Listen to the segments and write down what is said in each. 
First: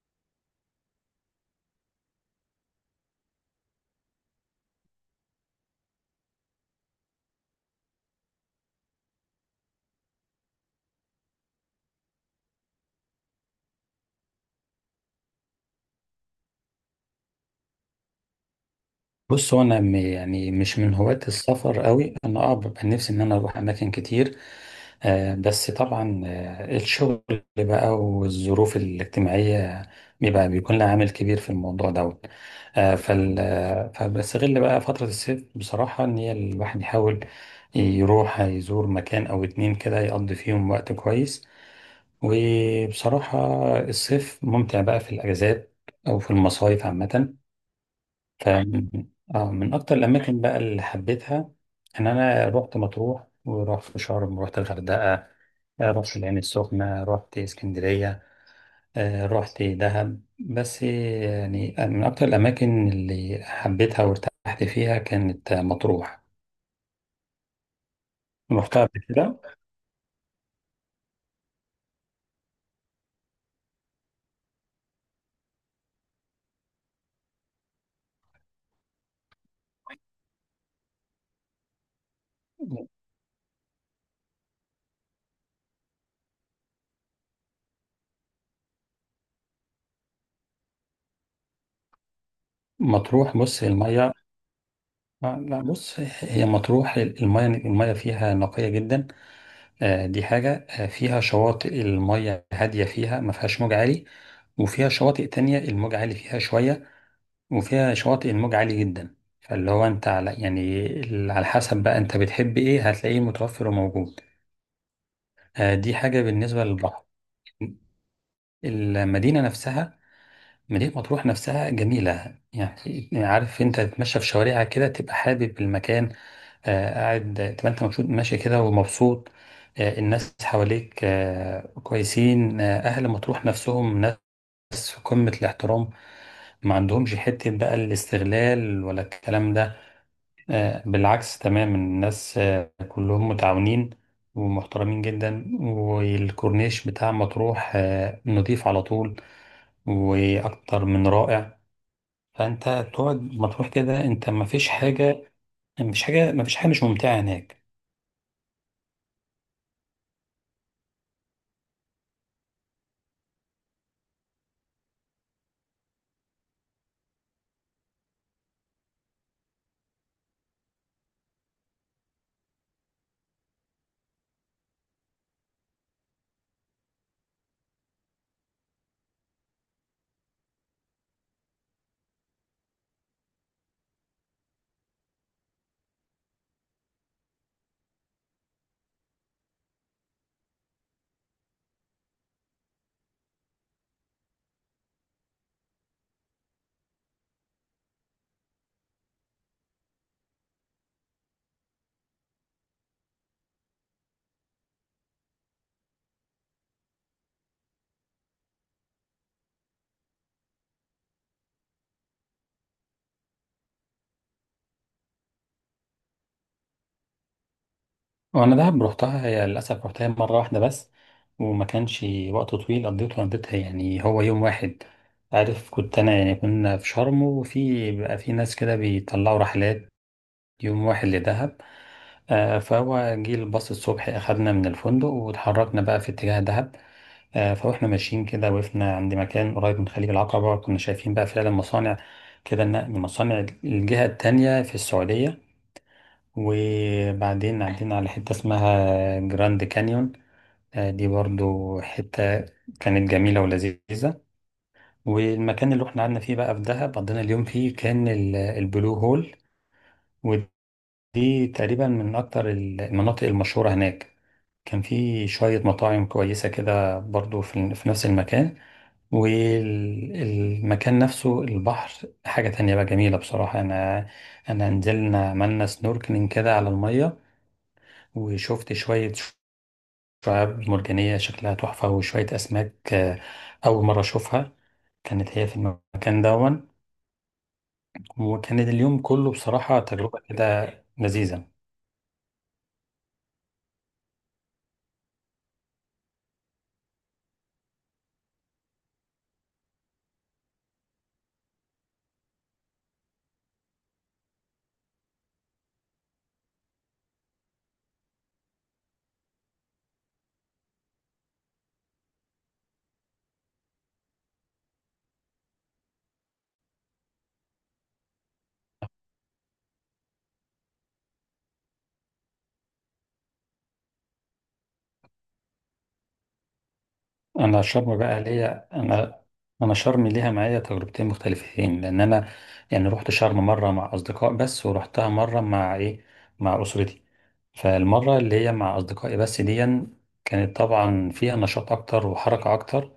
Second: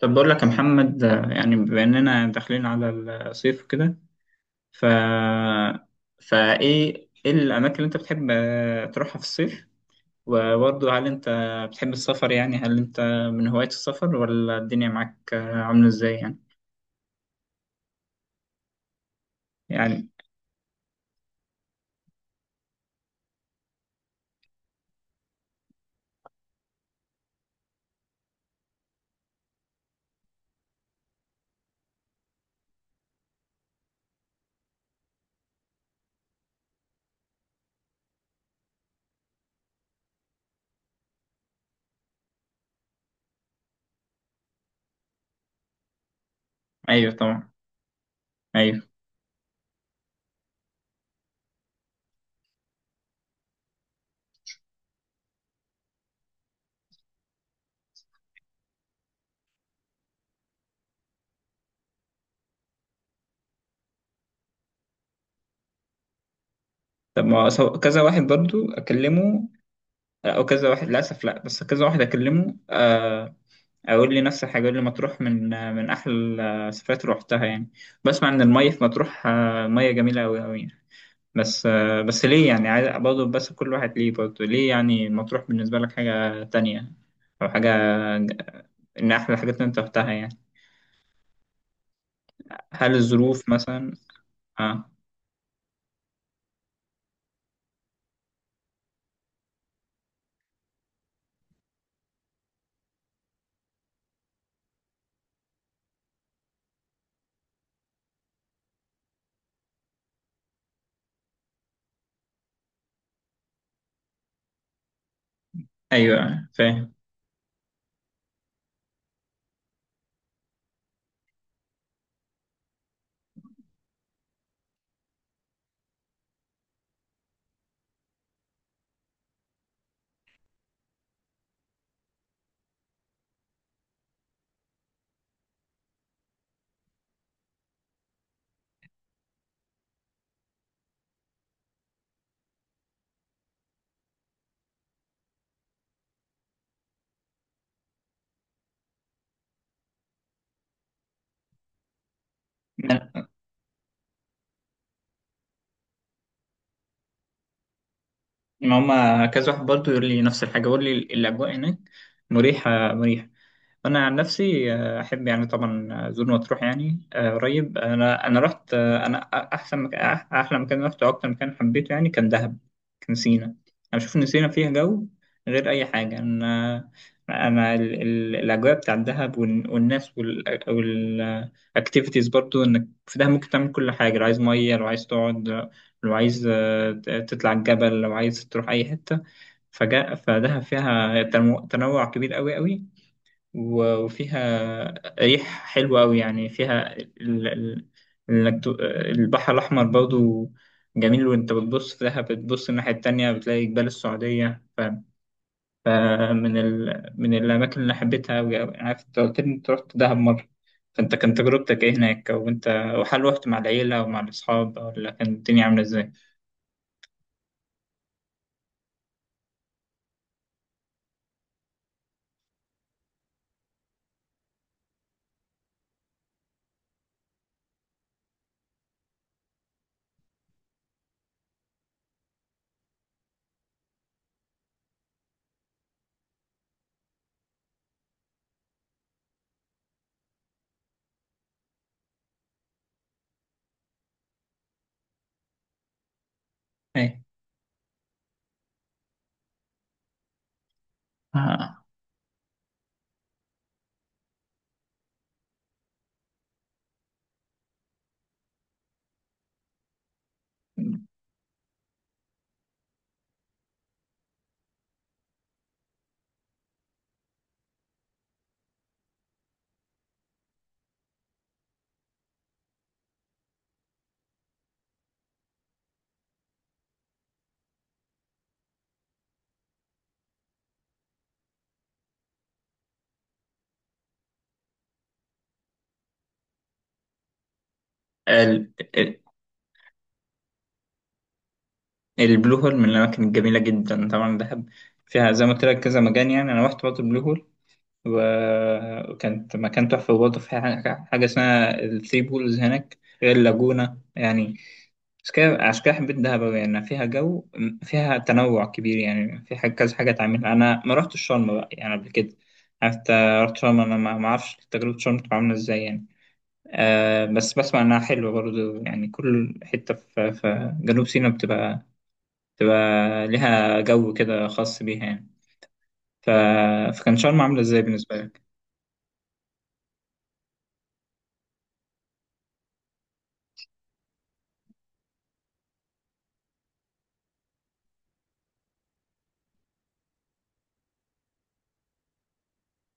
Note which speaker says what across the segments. Speaker 1: طب بقول لك يا محمد، يعني بما اننا داخلين على الصيف وكده. ف فايه ايه الاماكن اللي انت بتحب تروحها في الصيف؟ وبرضه هل انت بتحب السفر؟ يعني هل انت من هواية السفر، ولا الدنيا معاك عاملة ازاي يعني؟
Speaker 2: بص،
Speaker 1: يعني
Speaker 2: يعني مش من هواة السفر قوي، انا ببقى نفسي ان انا اروح اماكن كتير. بس طبعا الشغل بقى، والظروف الاجتماعية بيبقى بيكون لها عامل كبير في الموضوع دوت. آه فال آه، فبستغل بقى فترة الصيف بصراحة، ان هي الواحد يحاول يروح يزور مكان او اتنين كده يقضي فيهم وقت كويس. وبصراحة، الصيف ممتع بقى في الاجازات او في المصايف
Speaker 1: ايوه
Speaker 2: عامة.
Speaker 1: طبعا.
Speaker 2: ف
Speaker 1: ايوه.
Speaker 2: اه من اكتر الاماكن بقى اللي حبيتها ان انا رحت مطروح، ورحت شرم، ورحت الغردقه، رحت العين السخنه، رحت اسكندريه، رحت دهب. بس يعني من اكتر الاماكن اللي حبيتها وارتحت فيها كانت مطروح.
Speaker 1: طب ما هو كذا واحد برضه
Speaker 2: رحتها قبل كده.
Speaker 1: اكلمه، او كذا واحد، للاسف لا، بس كذا واحد اكلمه اقول لي نفس الحاجه، اقول لي مطروح من احلى السفرات اللي روحتها يعني. بسمع ان الميه في مطروح ميه جميله قوي قوي. بس ليه يعني؟ عايز برضه بس كل واحد ليه؟ برضه ليه يعني مطروح بالنسبه لك حاجه تانية، او حاجه، ج- ان احلى حاجات اللي انت روحتها يعني؟ هل
Speaker 2: مطروح،
Speaker 1: الظروف
Speaker 2: بص
Speaker 1: مثلا؟
Speaker 2: الميه،
Speaker 1: اه،
Speaker 2: لا بص هي مطروح الميه فيها نقيه جدا. دي حاجة. فيها شواطئ المية هادية فيها، ما فيهاش موج عالي، وفيها شواطئ تانية الموج عالي فيها شوية، وفيها شواطئ الموج عالي جدا. فاللي هو انت على يعني على حسب بقى انت بتحب ايه هتلاقيه متوفر وموجود. دي حاجة
Speaker 1: ايوه
Speaker 2: بالنسبة
Speaker 1: فاهم.
Speaker 2: للبحر. المدينة نفسها، مدينة مطروح نفسها جميلة، يعني عارف انت تتمشى في شوارعها كده تبقى حابب المكان. قاعد تبقى انت مبسوط ماشي كده ومبسوط. الناس حواليك كويسين. اهل مطروح نفسهم ناس في قمة الاحترام، ما عندهمش حتة بقى الاستغلال ولا الكلام ده. بالعكس تماما، الناس كلهم متعاونين ومحترمين جدا. والكورنيش بتاع مطروح نضيف على طول، وأكتر من رائع. فأنت تقعد
Speaker 1: ما
Speaker 2: مطروح كده أنت مفيش حاجة مش ممتعة هناك.
Speaker 1: ما هما كذا واحد برضه يقول لي نفس الحاجه، يقول لي الاجواء هناك مريحه مريحه. انا عن نفسي احب يعني طبعا زور مطروح يعني قريب. انا رحت انا احسن مكان، احلى مكان رحته واكتر مكان حبيته يعني كان دهب، كان سينا. انا بشوف ان سينا فيها جو غير اي حاجه. انا انا الاجواء بتاع الدهب والناس والاكتيفيتيز، برضو انك في دهب ممكن تعمل كل حاجه. لو عايز ميه، لو عايز تقعد، لو عايز تطلع الجبل، لو عايز تروح اي حته. فجاء فدهب فيها تنوع كبير قوي قوي. وفيها ريح حلوة أوي يعني. فيها ال... ال... إنك ت- البحر الأحمر برضو جميل. وأنت بتبص في دهب، بتبص الناحية التانية بتلاقي جبال السعودية. فمن من الأماكن اللي حبيتها أوي أوي. عارف أنت قلت لي أنت رحت دهب مرة، فأنت كان تجربتك إيه هناك؟ وأنت، وهل رحت مع العيلة ومع الأصحاب، ولا كانت الدنيا عاملة إزاي؟
Speaker 2: وأنا دهب روحتها، هي للأسف روحتها مرة واحدة بس، وما كانش وقت طويل قضيتها، يعني هو يوم واحد. عارف، كنت أنا يعني كنا في شرم، وفي بقى في ناس كده بيطلعوا رحلات يوم واحد لدهب. فهو جه الباص الصبح أخدنا من الفندق، واتحركنا بقى في اتجاه دهب. فاحنا ماشيين كده، وقفنا عند مكان قريب من خليج العقبة، كنا شايفين بقى فعلا مصانع كده، النقل من مصانع الجهة التانية في السعودية.
Speaker 1: إيه؟
Speaker 2: وبعدين عدينا على حتة اسمها جراند كانيون. دي برضو
Speaker 1: آه.
Speaker 2: حتة كانت جميلة ولذيذة. والمكان اللي احنا قعدنا فيه بقى في دهب قضينا اليوم فيه كان البلو هول، ودي تقريبا من أكتر المناطق المشهورة هناك. كان في شوية مطاعم كويسة كده برضو في نفس المكان. والمكان نفسه البحر حاجة تانية بقى جميلة بصراحة. أنا نزلنا عملنا سنوركلينج كده على المية، وشفت شوية شعاب مرجانية شكلها تحفة، وشوية أسماك أول مرة أشوفها كانت هي في المكان دون. وكان اليوم
Speaker 1: ال...
Speaker 2: كله بصراحة تجربة كده لذيذة.
Speaker 1: البلو هول من الأماكن الجميلة جدا. طبعا دهب فيها زي ما قلت لك كذا مكان يعني. أنا رحت برضه البلو هول، وكانت مكان تحفة. وبرضه فيها حاجة، حاجة اسمها الثري بولز هناك، غير اللاجونة يعني. عشان كده، عشان كده حبيت دهب أوي. يعني فيها جو، فيها تنوع كبير، يعني في حاجة كذا حاجة تعملها. أنا ما رحتش شرم بقى يعني قبل كده. عارف أنت؟ رحت شرم، أنا ما أعرفش تجربة شرم تبقى عاملة إزاي يعني. آه، بس بسمع إنها حلوة برضه يعني. كل حتة في جنوب سيناء بتبقى، تبقى ليها جو كده خاص بيها يعني. ف... فكان شرم عاملة
Speaker 2: انا
Speaker 1: ازاي
Speaker 2: شرم
Speaker 1: بالنسبة
Speaker 2: بقى
Speaker 1: لك؟
Speaker 2: ليا، انا شرم ليها معايا تجربتين مختلفتين، لان انا يعني رحت شرم مره مع اصدقاء بس، ورحتها مره مع اسرتي. فالمره اللي هي مع اصدقائي بس دي كانت طبعا فيها نشاط اكتر وحركه اكتر.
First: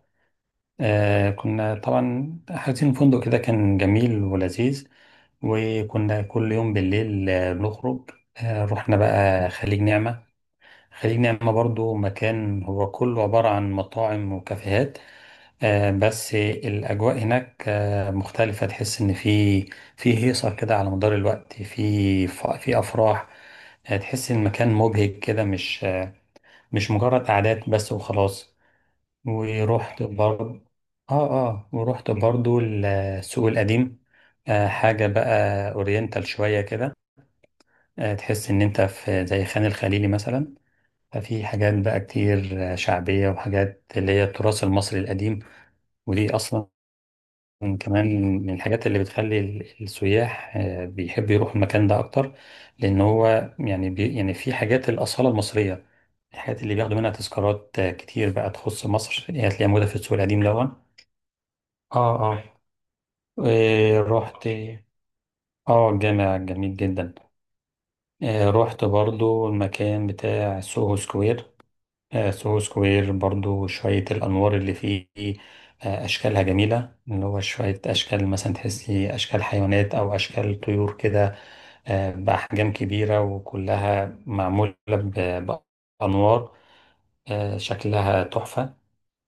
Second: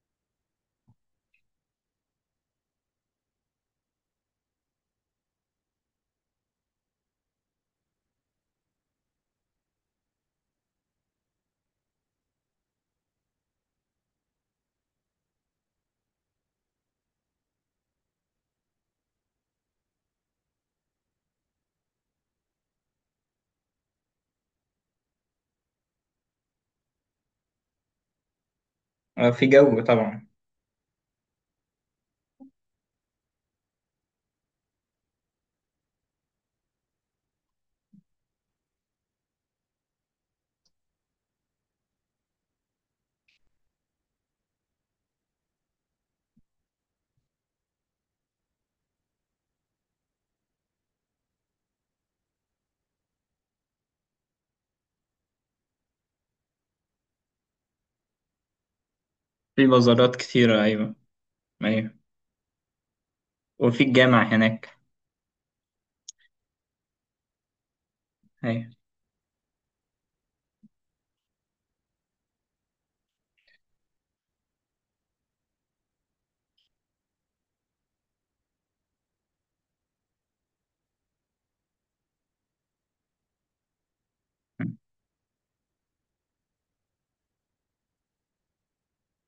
Speaker 2: كنا طبعا حاجزين فندق كده، كان جميل ولذيذ. وكنا كل يوم بالليل بنخرج. رحنا بقى خليج نعمه. خليج نعمه برضو مكان هو كله عباره عن مطاعم وكافيهات. بس الأجواء هناك مختلفة، تحس إن في هيصة كده على مدار الوقت، في في أفراح. تحس إن المكان مبهج كده، مش مش مجرد قعدات بس وخلاص.
Speaker 1: آه، في جو
Speaker 2: ورحت
Speaker 1: طبعا.
Speaker 2: برضه ورحت برضه السوق القديم. حاجة بقى أورينتال شوية كده. تحس إن أنت في زي خان الخليلي مثلا. ففي حاجات بقى كتير شعبية، وحاجات اللي هي التراث المصري القديم. ودي أصلا كمان من الحاجات اللي بتخلي السياح بيحبوا يروحوا المكان ده اكتر، لان هو يعني يعني في حاجات الاصاله المصريه، الحاجات اللي بياخدوا منها تذكارات كتير بقى تخص مصر، هي
Speaker 1: في
Speaker 2: هتلاقيها موجوده في السوق
Speaker 1: بازارات
Speaker 2: القديم
Speaker 1: كتيرة،
Speaker 2: الاول.
Speaker 1: أيوة. أيوة.
Speaker 2: اه. اه.
Speaker 1: وفي
Speaker 2: آه،
Speaker 1: الجامع
Speaker 2: رحت.
Speaker 1: هناك.
Speaker 2: اه، الجامع جميل جدا.
Speaker 1: أيوة.
Speaker 2: رحت برضو المكان بتاع سوهو سكوير. سوهو سكوير برضو شوية الأنوار اللي فيه أشكالها جميلة، اللي هو شوية أشكال مثلا تحسي أشكال حيوانات أو أشكال طيور كده بأحجام كبيرة، وكلها معمولة بأنوار شكلها تحفة.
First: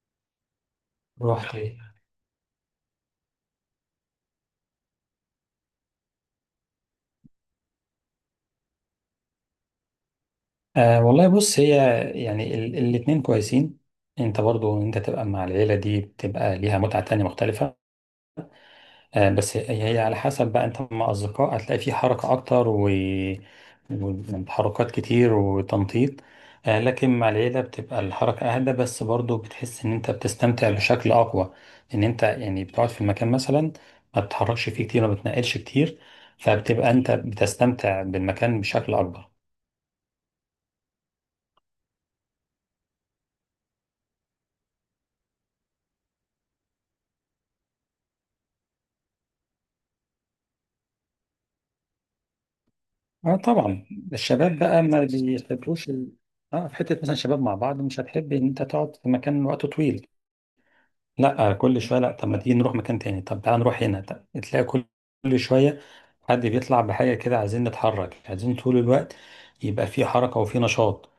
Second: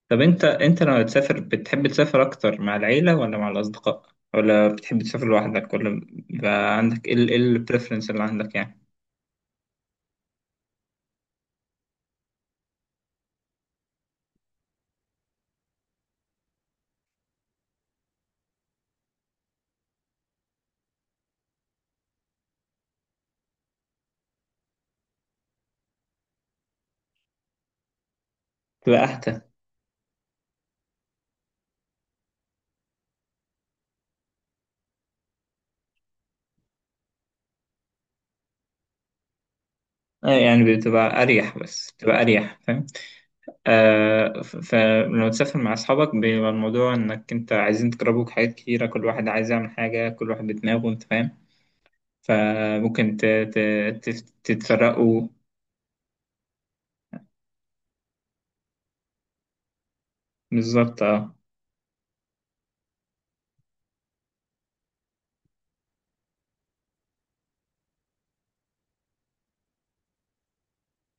Speaker 1: طب أنت لما تسافر
Speaker 2: رحت
Speaker 1: بتحب تسافر أكتر مع العيلة ولا مع الأصدقاء؟ ولا بتحب تسافر لوحدك؟ ولا بيبقى عندك إيه إيه البريفرنس اللي عندك يعني؟
Speaker 2: آه والله، بص هي يعني الاتنين كويسين. انت برضو انت تبقى مع العيلة دي بتبقى ليها متعة تانية مختلفة. بس هي على حسب بقى، انت مع اصدقاء هتلاقي في حركة اكتر وتحركات كتير وتنطيط. لكن مع العيلة بتبقى الحركة اهدى،
Speaker 1: بتبقى
Speaker 2: بس برضو
Speaker 1: أهدى.
Speaker 2: بتحس ان انت بتستمتع بشكل اقوى، ان انت يعني بتقعد في المكان مثلا، ما بتتحركش فيه كتير ما بتنقلش كتير، فبتبقى انت بتستمتع بالمكان بشكل اكبر.
Speaker 1: آه، يعني بتبقى أريح، بس بتبقى أريح فاهم؟ آه، فلما تسافر مع أصحابك بيبقى الموضوع إنك أنت عايزين تجربوا حاجات كتيرة، كل واحد عايز يعمل حاجة، كل واحد بدماغه أنت فاهم. فممكن
Speaker 2: اه طبعا. الشباب بقى ما
Speaker 1: تتفرقوا.
Speaker 2: بيحبوش اه، في حتة مثلا شباب مع بعض مش هتحب ان انت تقعد في مكان وقت طويل.
Speaker 1: بالظبط أه.
Speaker 2: لا كل شويه، لا، طب ما تيجي نروح مكان تاني، طب تعالى نروح هنا، طب تلاقي كل شويه حد بيطلع بحاجه كده، عايزين نتحرك، عايزين طول الوقت يبقى في حركه وفي نشاط.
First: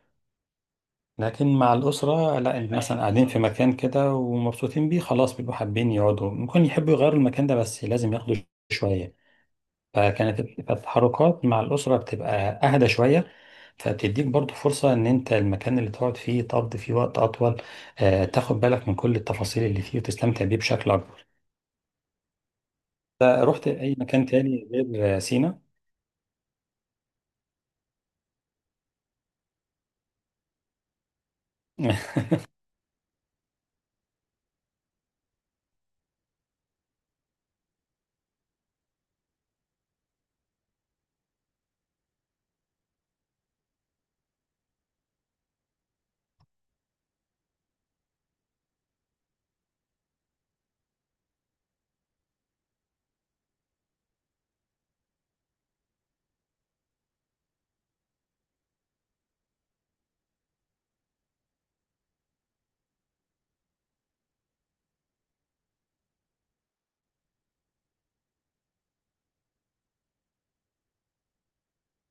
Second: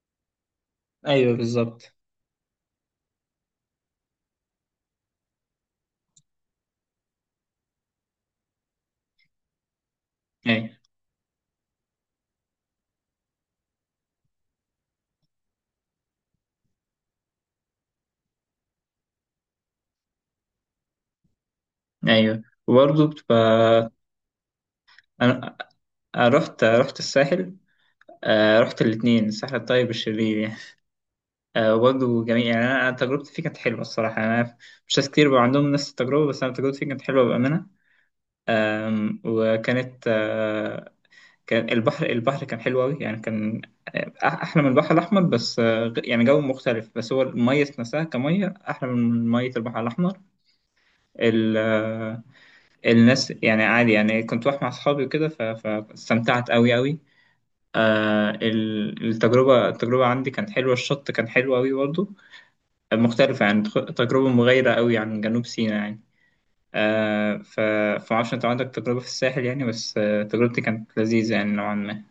Speaker 1: أيوه
Speaker 2: لكن مع
Speaker 1: بالظبط.
Speaker 2: الاسره لا، إن مثلا قاعدين في مكان كده ومبسوطين بيه خلاص، بيبقوا حابين يقعدوا، ممكن يحبوا يغيروا المكان ده بس لازم ياخدوا شويه. فكانت
Speaker 1: أيوه.
Speaker 2: التحركات مع الاسره بتبقى اهدى شويه، فبتديك برضو فرصة إن أنت المكان اللي تقعد فيه تقضي فيه وقت أطول، تاخد بالك من كل التفاصيل اللي فيه وتستمتع بيه بشكل أكبر.
Speaker 1: أيوه وبرضه
Speaker 2: رحت
Speaker 1: بتبقى.
Speaker 2: اي مكان تاني غير
Speaker 1: أنا،
Speaker 2: سينا؟
Speaker 1: أنا رحت الساحل. آه، رحت الاتنين، الساحل الطيب والشرير يعني. آه، وبرضه جميل يعني. أنا تجربتي فيه كانت حلوة الصراحة. أنا مش ناس كتير بقى عندهم نفس التجربة، بس أنا تجربتي فيه كانت حلوة بأمانة. آم، وكانت آه، كان البحر كان حلو أوي يعني، كان آه، أحلى من البحر الأحمر، بس آه، يعني جو مختلف، بس هو المية نفسها كمية أحلى من مية البحر الأحمر. ال- آه، الناس يعني عادي يعني. كنت رايح مع أصحابي وكده فاستمتعت أوي أوي. آه، التجربة عندي كانت حلوة. الشط كان حلو أوي برضه. مختلفة يعني، تجربة مغايرة أوي عن جنوب سيناء يعني. آه، فمعرفش أنت عندك تجربة في الساحل يعني، بس آه، تجربتي كانت لذيذة يعني نوعا ما.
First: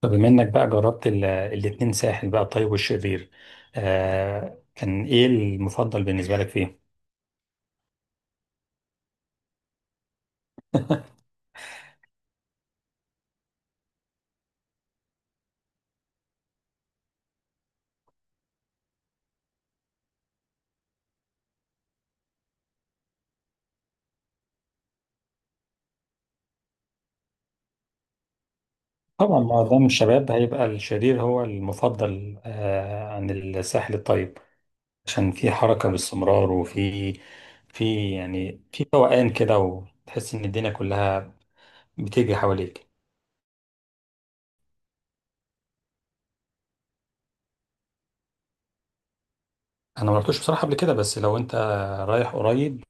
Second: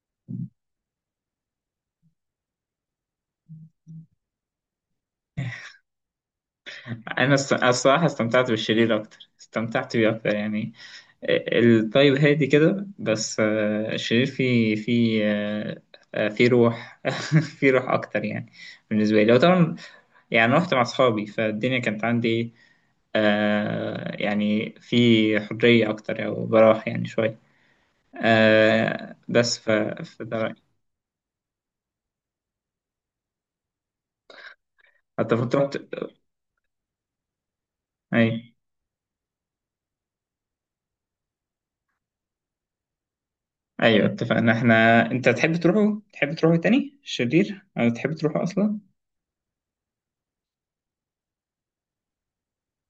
Speaker 2: طب بما انك بقى جربت الاتنين، ساحل بقى الطيب والشرير، كان ايه المفضل بالنسبة لك فيه؟
Speaker 1: انا الصراحه استمتعت بالشرير اكتر، استمتعت بيه اكتر يعني. الطيب هادي كده، بس آه، الشرير فيه فيه آه، آه، فيه روح. فيه روح اكتر يعني بالنسبه لي. وطبعا يعني رحت مع اصحابي، فالدنيا كانت عندي إيه، آه، يعني في حريه اكتر او براح يعني شويه. آه،
Speaker 2: طبعا
Speaker 1: بس
Speaker 2: معظم الشباب
Speaker 1: فده رأيي.
Speaker 2: هيبقى الشرير هو المفضل عن الساحل الطيب، عشان
Speaker 1: حتى
Speaker 2: في
Speaker 1: كنت رحت.
Speaker 2: حركة باستمرار، وفي في
Speaker 1: اي
Speaker 2: يعني في فوقان كده، وتحس ان الدنيا كلها بتجري حواليك.
Speaker 1: ايوه اتفقنا احنا، انت تحب تروحوا تاني الشرير، او تحب تروحوا اصلا؟
Speaker 2: انا ما رحتوش بصراحة قبل كده، بس لو انت رايح قريب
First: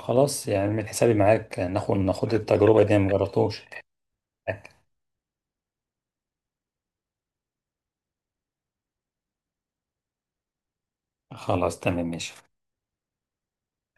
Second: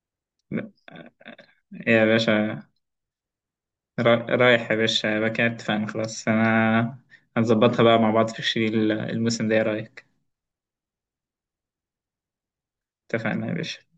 Speaker 2: خلاص، يعني
Speaker 1: لا،
Speaker 2: من حسابي معاك، ناخد
Speaker 1: يا باشا،
Speaker 2: التجربة دي، أنا ما جربتوش.
Speaker 1: رايح يا باشا. يبقى كده اتفقنا خلاص، انا هنظبطها بقى مع بعض في الشيل الموسم ده، ايه رايك؟
Speaker 2: خلاص تمام ماشي.
Speaker 1: اتفقنا يا باشا.